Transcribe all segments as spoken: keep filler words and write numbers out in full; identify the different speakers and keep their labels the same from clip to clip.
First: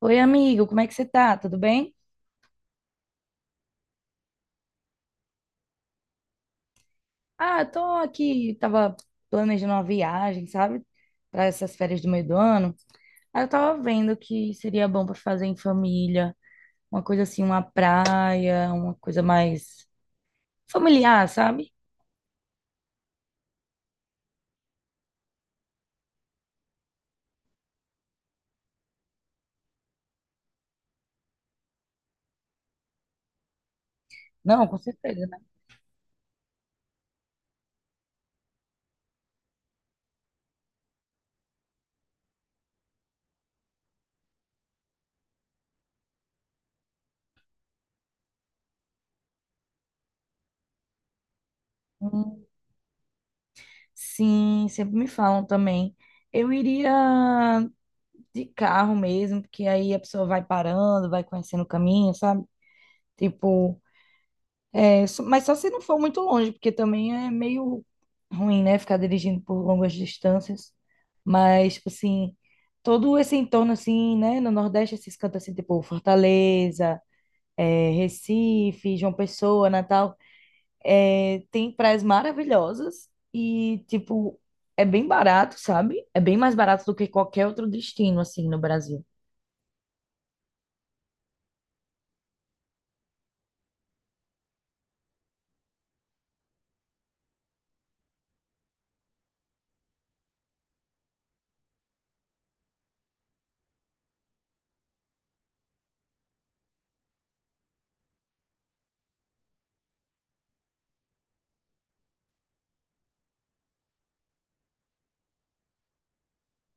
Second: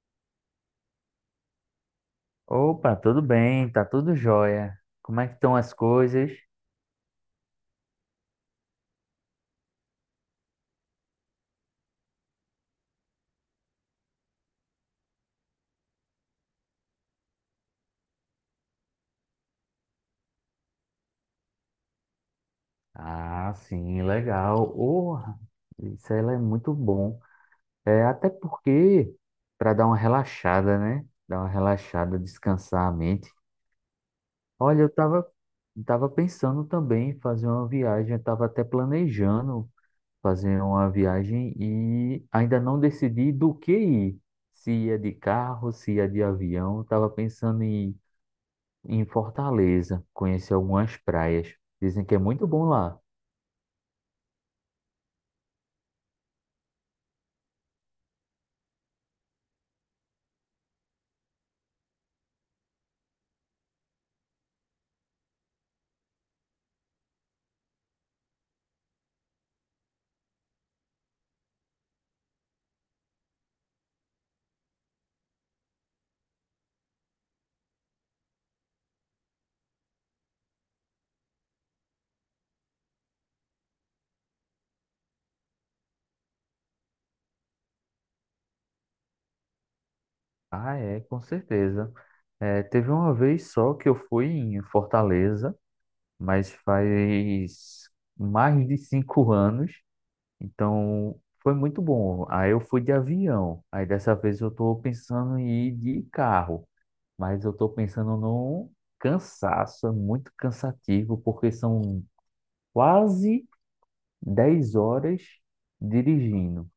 Speaker 1: Oi, amigo, como é que você tá? Tudo bem?
Speaker 2: Opa, tudo bem, tá tudo jóia. Como é que estão as coisas?
Speaker 1: Ah, eu tô aqui, tava planejando uma viagem, sabe? Para essas férias do meio do ano. Aí eu tava vendo que seria bom para fazer em família, uma coisa assim, uma praia, uma coisa mais familiar, sabe?
Speaker 2: Ah, sim, legal. Oh, isso aí é muito bom. É até porque para dar uma relaxada, né? Dar uma relaxada, descansar a mente.
Speaker 1: Não, com
Speaker 2: Olha, eu
Speaker 1: certeza,
Speaker 2: tava
Speaker 1: né?
Speaker 2: tava pensando também em fazer uma viagem, eu tava até planejando fazer uma viagem e ainda não decidi do que ir. Se ia de carro, se ia de avião, eu tava pensando em em Fortaleza, conheci algumas praias. Dizem que é
Speaker 1: Hum,
Speaker 2: muito bom lá.
Speaker 1: sim, sempre me falam também. Eu iria de carro mesmo, porque aí a pessoa vai parando, vai conhecendo o caminho, sabe? Tipo, É só- mas só se não for muito longe, porque também é meio ruim, né? Ficar dirigindo por longas distâncias. Mas, tipo assim, todo esse entorno, assim, né? No Nordeste, esses cantos, assim, tipo Fortaleza, é, Recife, João Pessoa, Natal, é, tem praias maravilhosas e, tipo, é bem barato, sabe? É bem mais barato do que qualquer outro destino, assim, no Brasil.
Speaker 2: Ah, é, com certeza. É, teve uma vez só que eu fui em Fortaleza, mas faz mais de cinco anos, então foi muito bom. Aí eu fui de avião, aí dessa vez eu estou pensando em ir de carro, mas eu estou pensando no cansaço, é muito cansativo, porque são quase dez horas dirigindo.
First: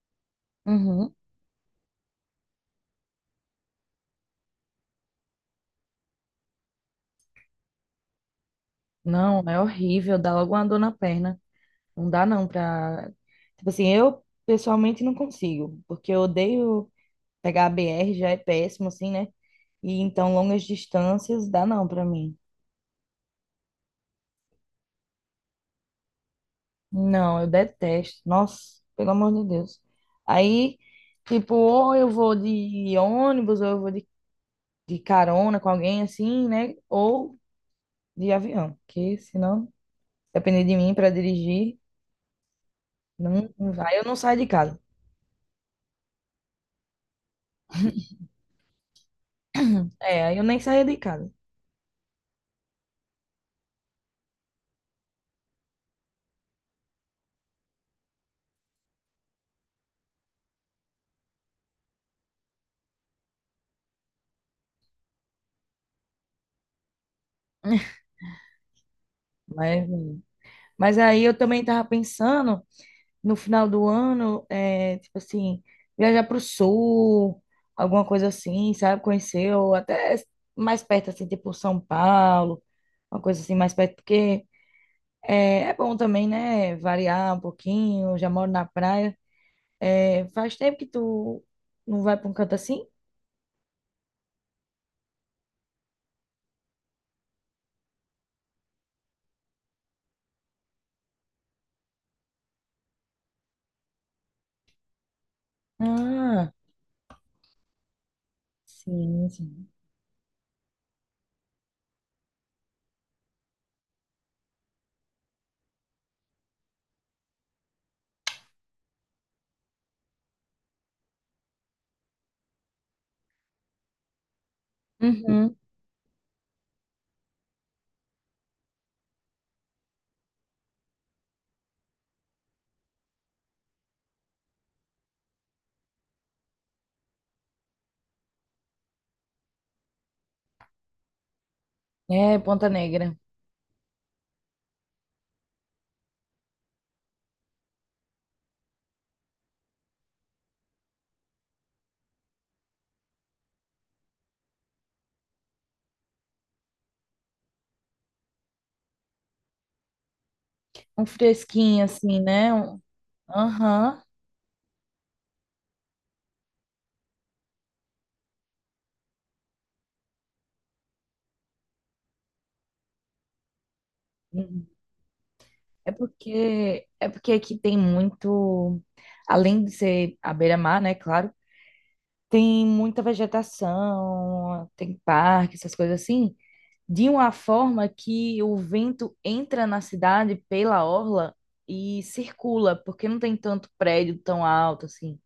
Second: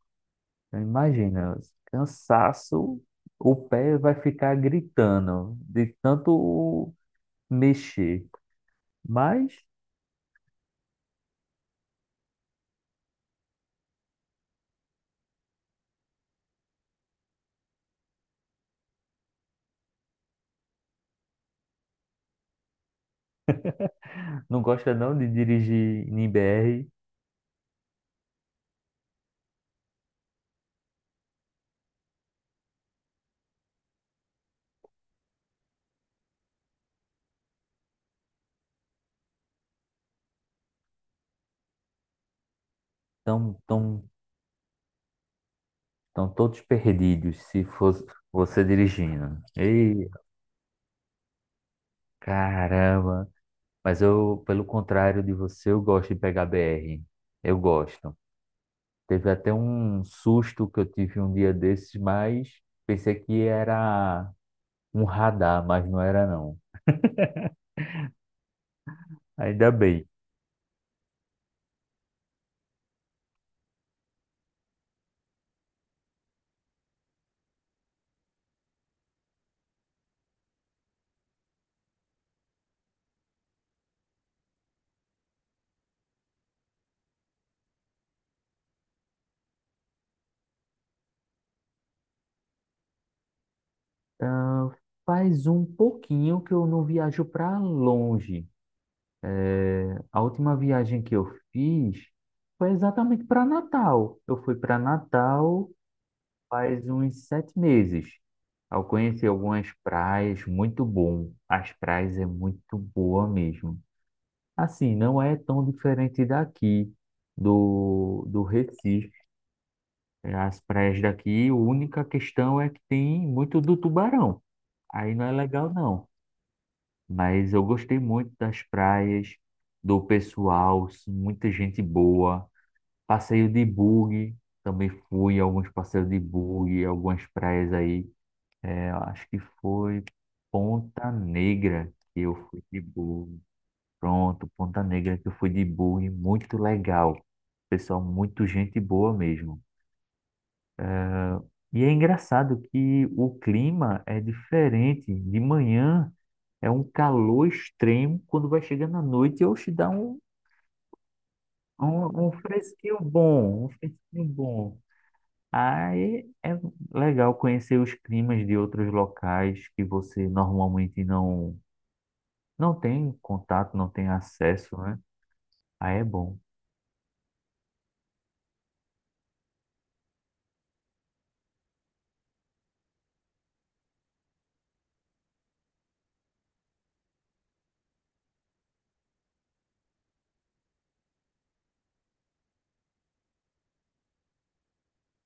Speaker 2: Então,
Speaker 1: Uhum.
Speaker 2: imagina, cansaço, o pé vai ficar gritando de tanto mexer.
Speaker 1: Não,
Speaker 2: Mas
Speaker 1: é horrível, dá logo uma dor na perna. Não dá não pra. Tipo assim, eu pessoalmente não consigo, porque eu odeio pegar a B R, já é péssimo assim, né? E então longas distâncias dá não pra mim.
Speaker 2: não gosta não de dirigir em B R,
Speaker 1: Não, eu detesto. Nossa, pelo amor de Deus. Aí, tipo, ou eu vou de ônibus, ou eu vou de, de carona com alguém assim, né? Ou de avião, que senão, depender de mim para dirigir, não,
Speaker 2: estão
Speaker 1: não vai. Eu
Speaker 2: tão,
Speaker 1: não saio de casa.
Speaker 2: tão tão todos perdidos se fosse você dirigindo. Ei,
Speaker 1: É, aí eu nem saía de casa.
Speaker 2: caramba! Mas eu, pelo contrário de você, eu gosto de pegar B R. Eu gosto. Teve até um susto que eu tive um dia desses, mas pensei que era um radar, mas não era não. Ainda
Speaker 1: Mas,
Speaker 2: bem.
Speaker 1: mas aí eu também tava pensando no final do ano, é, tipo assim, viajar pro sul, alguma coisa assim, sabe? Conhecer, ou até mais perto, assim, tipo São Paulo, uma coisa assim mais perto, porque é, é bom também, né? Variar um pouquinho, já moro na praia. É, faz tempo que tu não vai pra um canto assim?
Speaker 2: Ah, faz um pouquinho que eu não viajo para longe. A última viagem que eu fiz foi exatamente para Natal. Eu fui para Natal
Speaker 1: Ah,
Speaker 2: faz uns sete meses. Eu conheci
Speaker 1: sim, sim.
Speaker 2: algumas praias, muito bom. As praias é muito boa mesmo. Assim, não é tão diferente daqui, do, do Recife. As praias daqui, a única questão é que tem muito do tubarão. Aí não é
Speaker 1: Uhum.
Speaker 2: legal, não. Mas eu gostei muito das praias, do pessoal, muita gente boa. Passeio de bug, também fui alguns passeios de bug, algumas praias aí. É, eu acho que foi Ponta Negra que eu
Speaker 1: É,
Speaker 2: fui
Speaker 1: Ponta
Speaker 2: de
Speaker 1: Negra.
Speaker 2: bug. Pronto, Ponta Negra que eu fui de bug, muito legal. Pessoal, muito gente boa mesmo. E é engraçado que o clima é diferente. De manhã é um calor extremo, quando vai chegando à noite, eu te dá um
Speaker 1: Um fresquinho
Speaker 2: Um,
Speaker 1: assim,
Speaker 2: um
Speaker 1: né? Um-
Speaker 2: fresquinho bom, um
Speaker 1: Aham.
Speaker 2: fresquinho bom. Aí é legal conhecer os climas de outros locais que você normalmente não, não tem contato, não tem acesso, né?
Speaker 1: É
Speaker 2: Aí é bom.
Speaker 1: porque é porque aqui tem muito, além de ser a beira-mar, né, claro, tem muita vegetação, tem parque, essas coisas assim, de uma forma que o vento entra na cidade pela orla e circula, porque não tem tanto prédio tão alto assim.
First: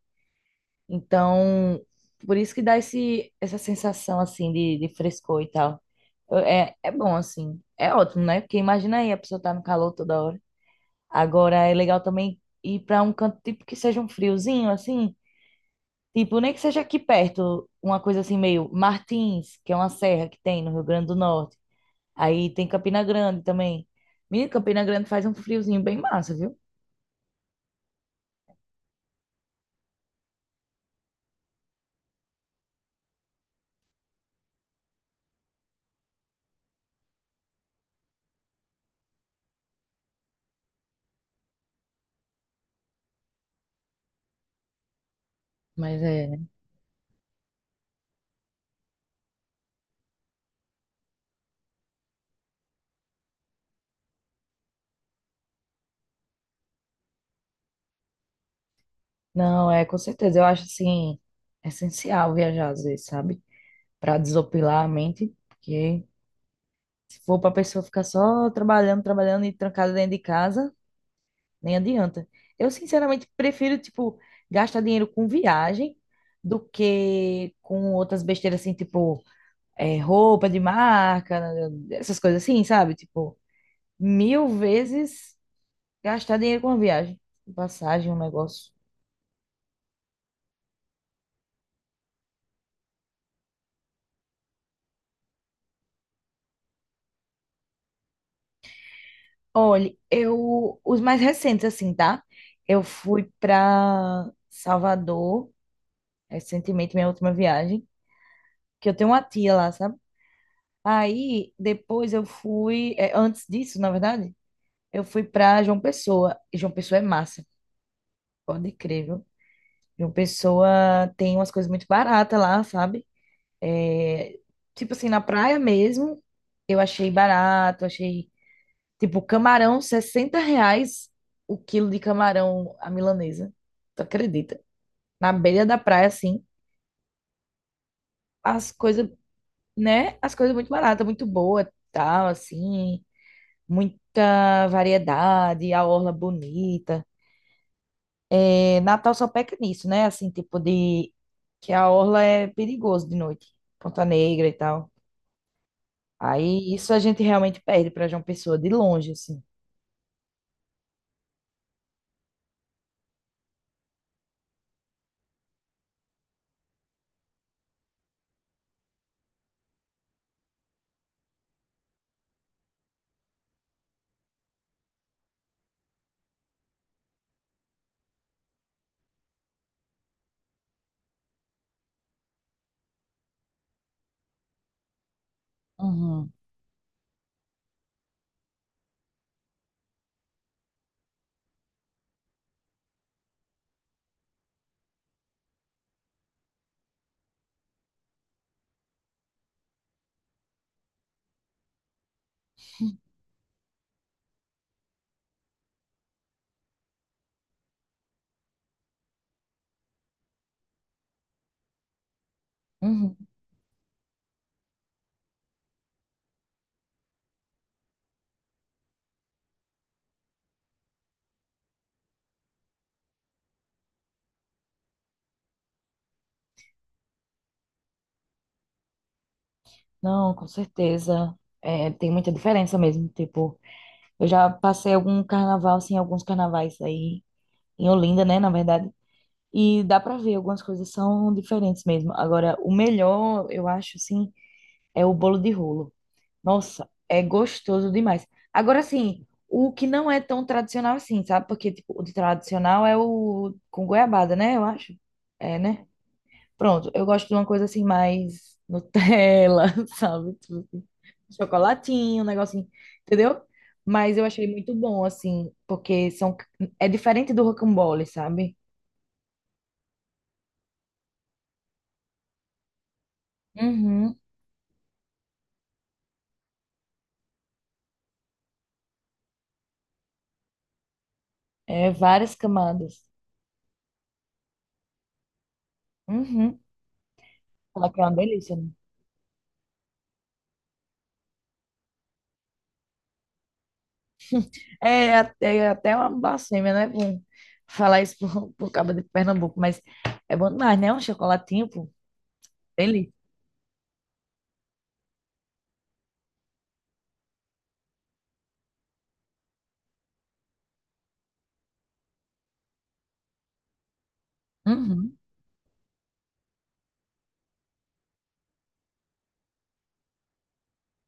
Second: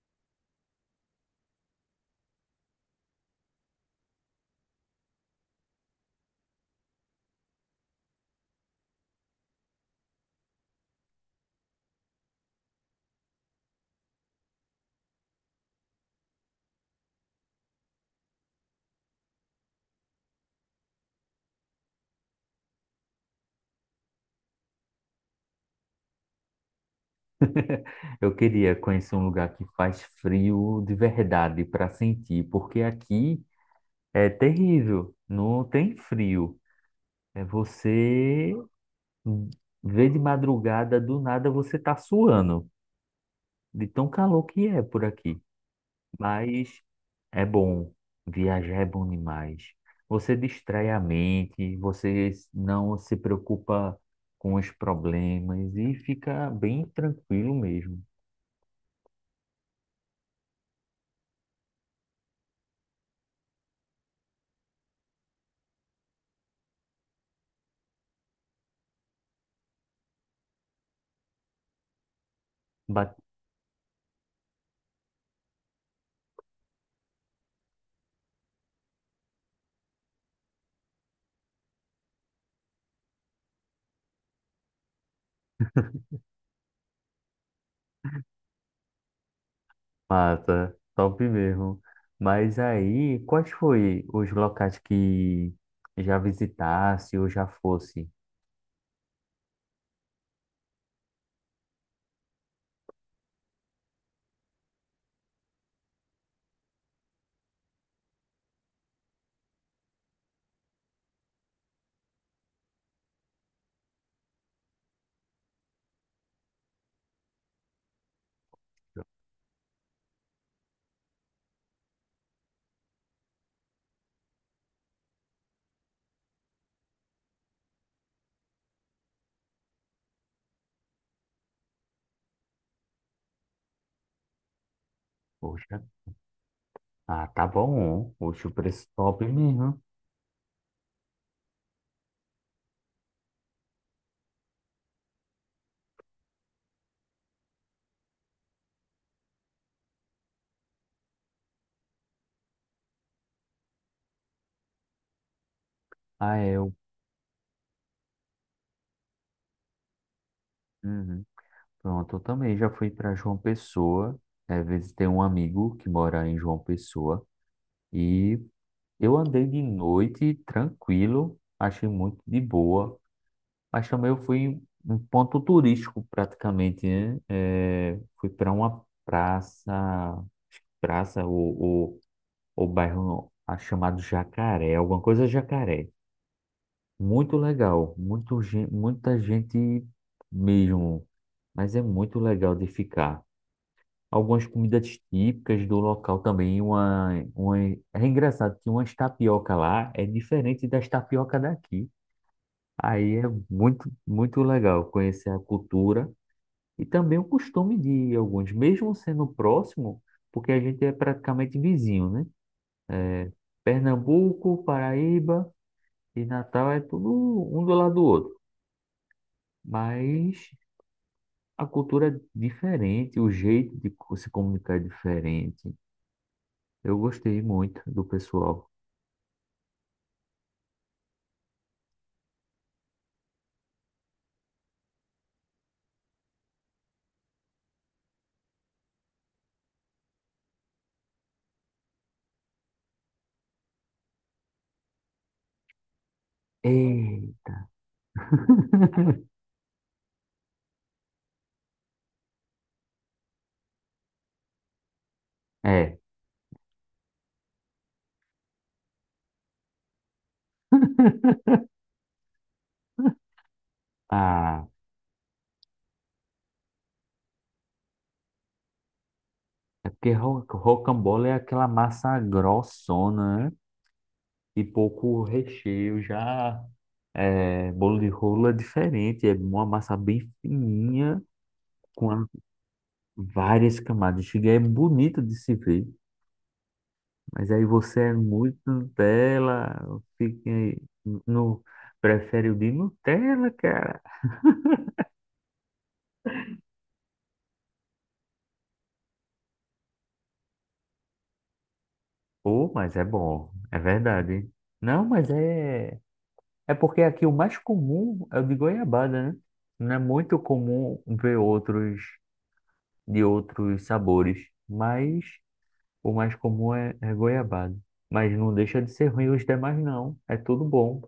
Speaker 1: Então, por isso que dá esse, essa sensação assim de, de frescor e tal. Eu- É, é bom assim, é ótimo, né? Porque imagina aí a pessoa tá no calor toda hora. Agora é legal também ir para um canto tipo que seja um friozinho, assim, tipo, nem que seja aqui perto, uma coisa assim meio Martins, que é uma serra que tem no Rio Grande do Norte. Aí tem Campina Grande também. Menino, Campina Grande faz um friozinho bem massa, viu?
Speaker 2: Eu queria conhecer um lugar que faz frio de verdade para sentir, porque aqui é terrível, não tem frio. É você vê de madrugada, do nada você tá suando, de tão calor que é por aqui.
Speaker 1: Mas é, né?
Speaker 2: Mas é bom. Viajar é bom demais. Você distrai a mente, você não se preocupa com os problemas e fica bem tranquilo mesmo.
Speaker 1: Não, é com certeza, eu acho assim essencial viajar às vezes, sabe? Para desopilar a mente, porque se for para pessoa ficar só trabalhando, trabalhando e trancada dentro de casa, nem adianta. Eu,
Speaker 2: Ba-
Speaker 1: sinceramente, prefiro, tipo, gastar dinheiro com viagem do que com outras besteiras, assim, tipo, é, roupa de marca, né, essas coisas assim, sabe? Tipo, mil vezes gastar dinheiro com uma viagem, passagem, um negócio.
Speaker 2: Mata, top mesmo. Mas aí, quais foi os locais que já visitasse ou já fosse?
Speaker 1: Olha, eu, os mais recentes, assim, tá? Eu fui pra Salvador recentemente, minha última viagem, que eu tenho uma tia lá, sabe? Aí, depois eu fui, é, antes disso, na verdade. Eu fui pra João Pessoa. E João Pessoa é massa, pode crer, viu? João Pessoa tem umas coisas muito baratas lá, sabe? É, tipo assim, na praia mesmo, eu achei barato, achei, tipo, camarão, sessenta reais o quilo de camarão à milanesa. Tu acredita? Na beira da
Speaker 2: Poxa,
Speaker 1: praia, assim,
Speaker 2: ah, tá bom. Poxa, o
Speaker 1: as
Speaker 2: preço
Speaker 1: coisas,
Speaker 2: top mesmo.
Speaker 1: né? As coisas muito baratas, muito boa, tal, assim, muita variedade, a orla bonita. É, Natal só peca nisso, né? Assim, tipo de que a orla é perigoso de noite, Ponta Negra e tal.
Speaker 2: Ah, é.
Speaker 1: Aí
Speaker 2: o-
Speaker 1: isso a gente realmente perde para João Pessoa de longe, assim.
Speaker 2: Uhum. Pronto, eu também já fui para João Pessoa. É, visitei um amigo que mora em João Pessoa. E eu andei de noite tranquilo, achei muito de boa. Mas também eu fui em um ponto turístico praticamente, né? É, fui para uma praça, acho que praça ou, ou, ou bairro ah, chamado Jacaré, alguma coisa Jacaré.
Speaker 1: Uhum.
Speaker 2: Muito legal, muito, gen- muita gente mesmo, mas é muito legal de ficar. Algumas comidas típicas do local também. Uma, uma... É engraçado que umas tapioca lá é diferente das tapioca daqui. Aí é muito, muito legal conhecer a cultura e também o costume de alguns, mesmo sendo próximo, porque a gente é praticamente vizinho, né?
Speaker 1: Uhum.
Speaker 2: É, Pernambuco, Paraíba e Natal é tudo um do lado do outro, mas a cultura é diferente, o jeito de co- se comunicar é diferente. Eu gostei muito do pessoal.
Speaker 1: Não, com certeza. É, tem muita diferença mesmo. Tipo, eu já passei algum carnaval, assim, alguns carnavais aí em Olinda, né, na verdade. E dá pra ver, algumas coisas são diferentes mesmo. Agora, o melhor, eu acho, assim, é o bolo de rolo. Nossa, é
Speaker 2: Ei,
Speaker 1: gostoso demais. Agora, assim, o que não é tão tradicional assim, sabe? Porque, tipo, o de tradicional é o com goiabada, né? Eu acho. É, né?
Speaker 2: é,
Speaker 1: Pronto, eu gosto de uma coisa assim, mais Nutella, sabe? Tipo assim, chocolatinho, um negocinho, entendeu? Mas eu achei
Speaker 2: ah,
Speaker 1: muito bom, assim, porque são, é diferente do rocambole, sabe?
Speaker 2: é porque ro- rocambole é aquela massa grossona, né?
Speaker 1: Uhum.
Speaker 2: E pouco recheio, já é, bolo de rolo é diferente, é uma massa bem fininha,
Speaker 1: É
Speaker 2: com a-
Speaker 1: várias camadas.
Speaker 2: várias camadas. Chega, é bonito de se ver,
Speaker 1: Uhum.
Speaker 2: mas aí
Speaker 1: Fala que
Speaker 2: você
Speaker 1: é
Speaker 2: é
Speaker 1: uma delícia,
Speaker 2: muito
Speaker 1: né?
Speaker 2: Nutella, fica aí no, prefere o de Nutella, cara.
Speaker 1: É até, é até uma blasfêmia, né? Bom, falar isso por, por causa de Pernambuco, mas é bom demais, né? Um chocolatinho, pô,
Speaker 2: Pô, mas é
Speaker 1: dele.
Speaker 2: bom, é verdade. Não, mas é. É porque aqui o mais comum é o de goiabada, né? Não é muito comum ver outros de outros sabores,
Speaker 1: Uhum.
Speaker 2: mas o mais comum é, é goiabada. Mas não deixa de ser ruim os demais, não. É tudo bom.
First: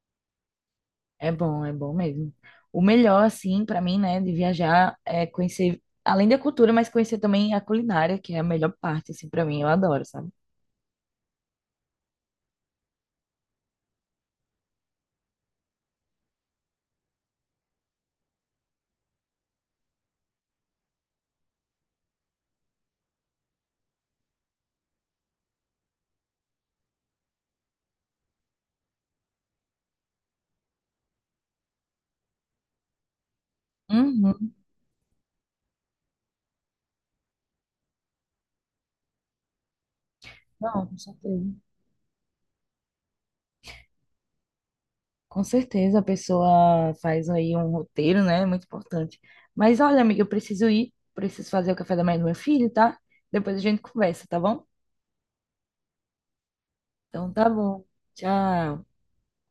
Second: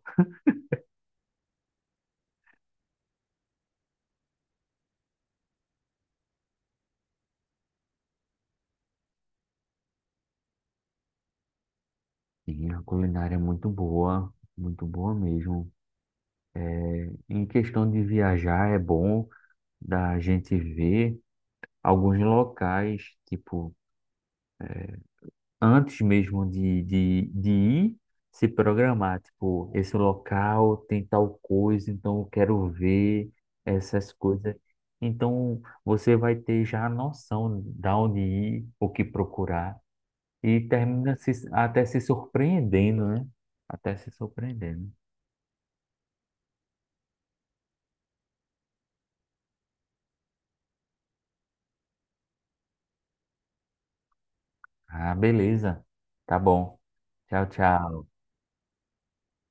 Speaker 1: É bom, é bom mesmo. O melhor, assim, pra mim, né, de viajar é conhecer, além da cultura, mas conhecer também a culinária, que é a melhor parte, assim, pra mim, eu adoro, sabe?
Speaker 2: E a culinária é muito boa, muito boa mesmo. É, em questão de viajar, é bom da gente ver alguns locais, tipo antes mesmo de, de, de ir, se programar, tipo, esse local tem tal coisa, então eu quero ver essas
Speaker 1: Uhum.
Speaker 2: coisas. Então você vai ter já a noção de onde ir, o que procurar, e
Speaker 1: Não, com
Speaker 2: termina se,
Speaker 1: certeza.
Speaker 2: até se surpreendendo, né? Até se surpreendendo.
Speaker 1: Com certeza a pessoa faz aí um roteiro, né? É muito importante. Mas olha, amiga, eu preciso ir, preciso fazer o café da manhã do meu filho, tá? Depois a gente conversa, tá bom?
Speaker 2: Ah, beleza. Tá bom.
Speaker 1: Então
Speaker 2: Tchau,
Speaker 1: tá bom.
Speaker 2: tchau.
Speaker 1: Tchau.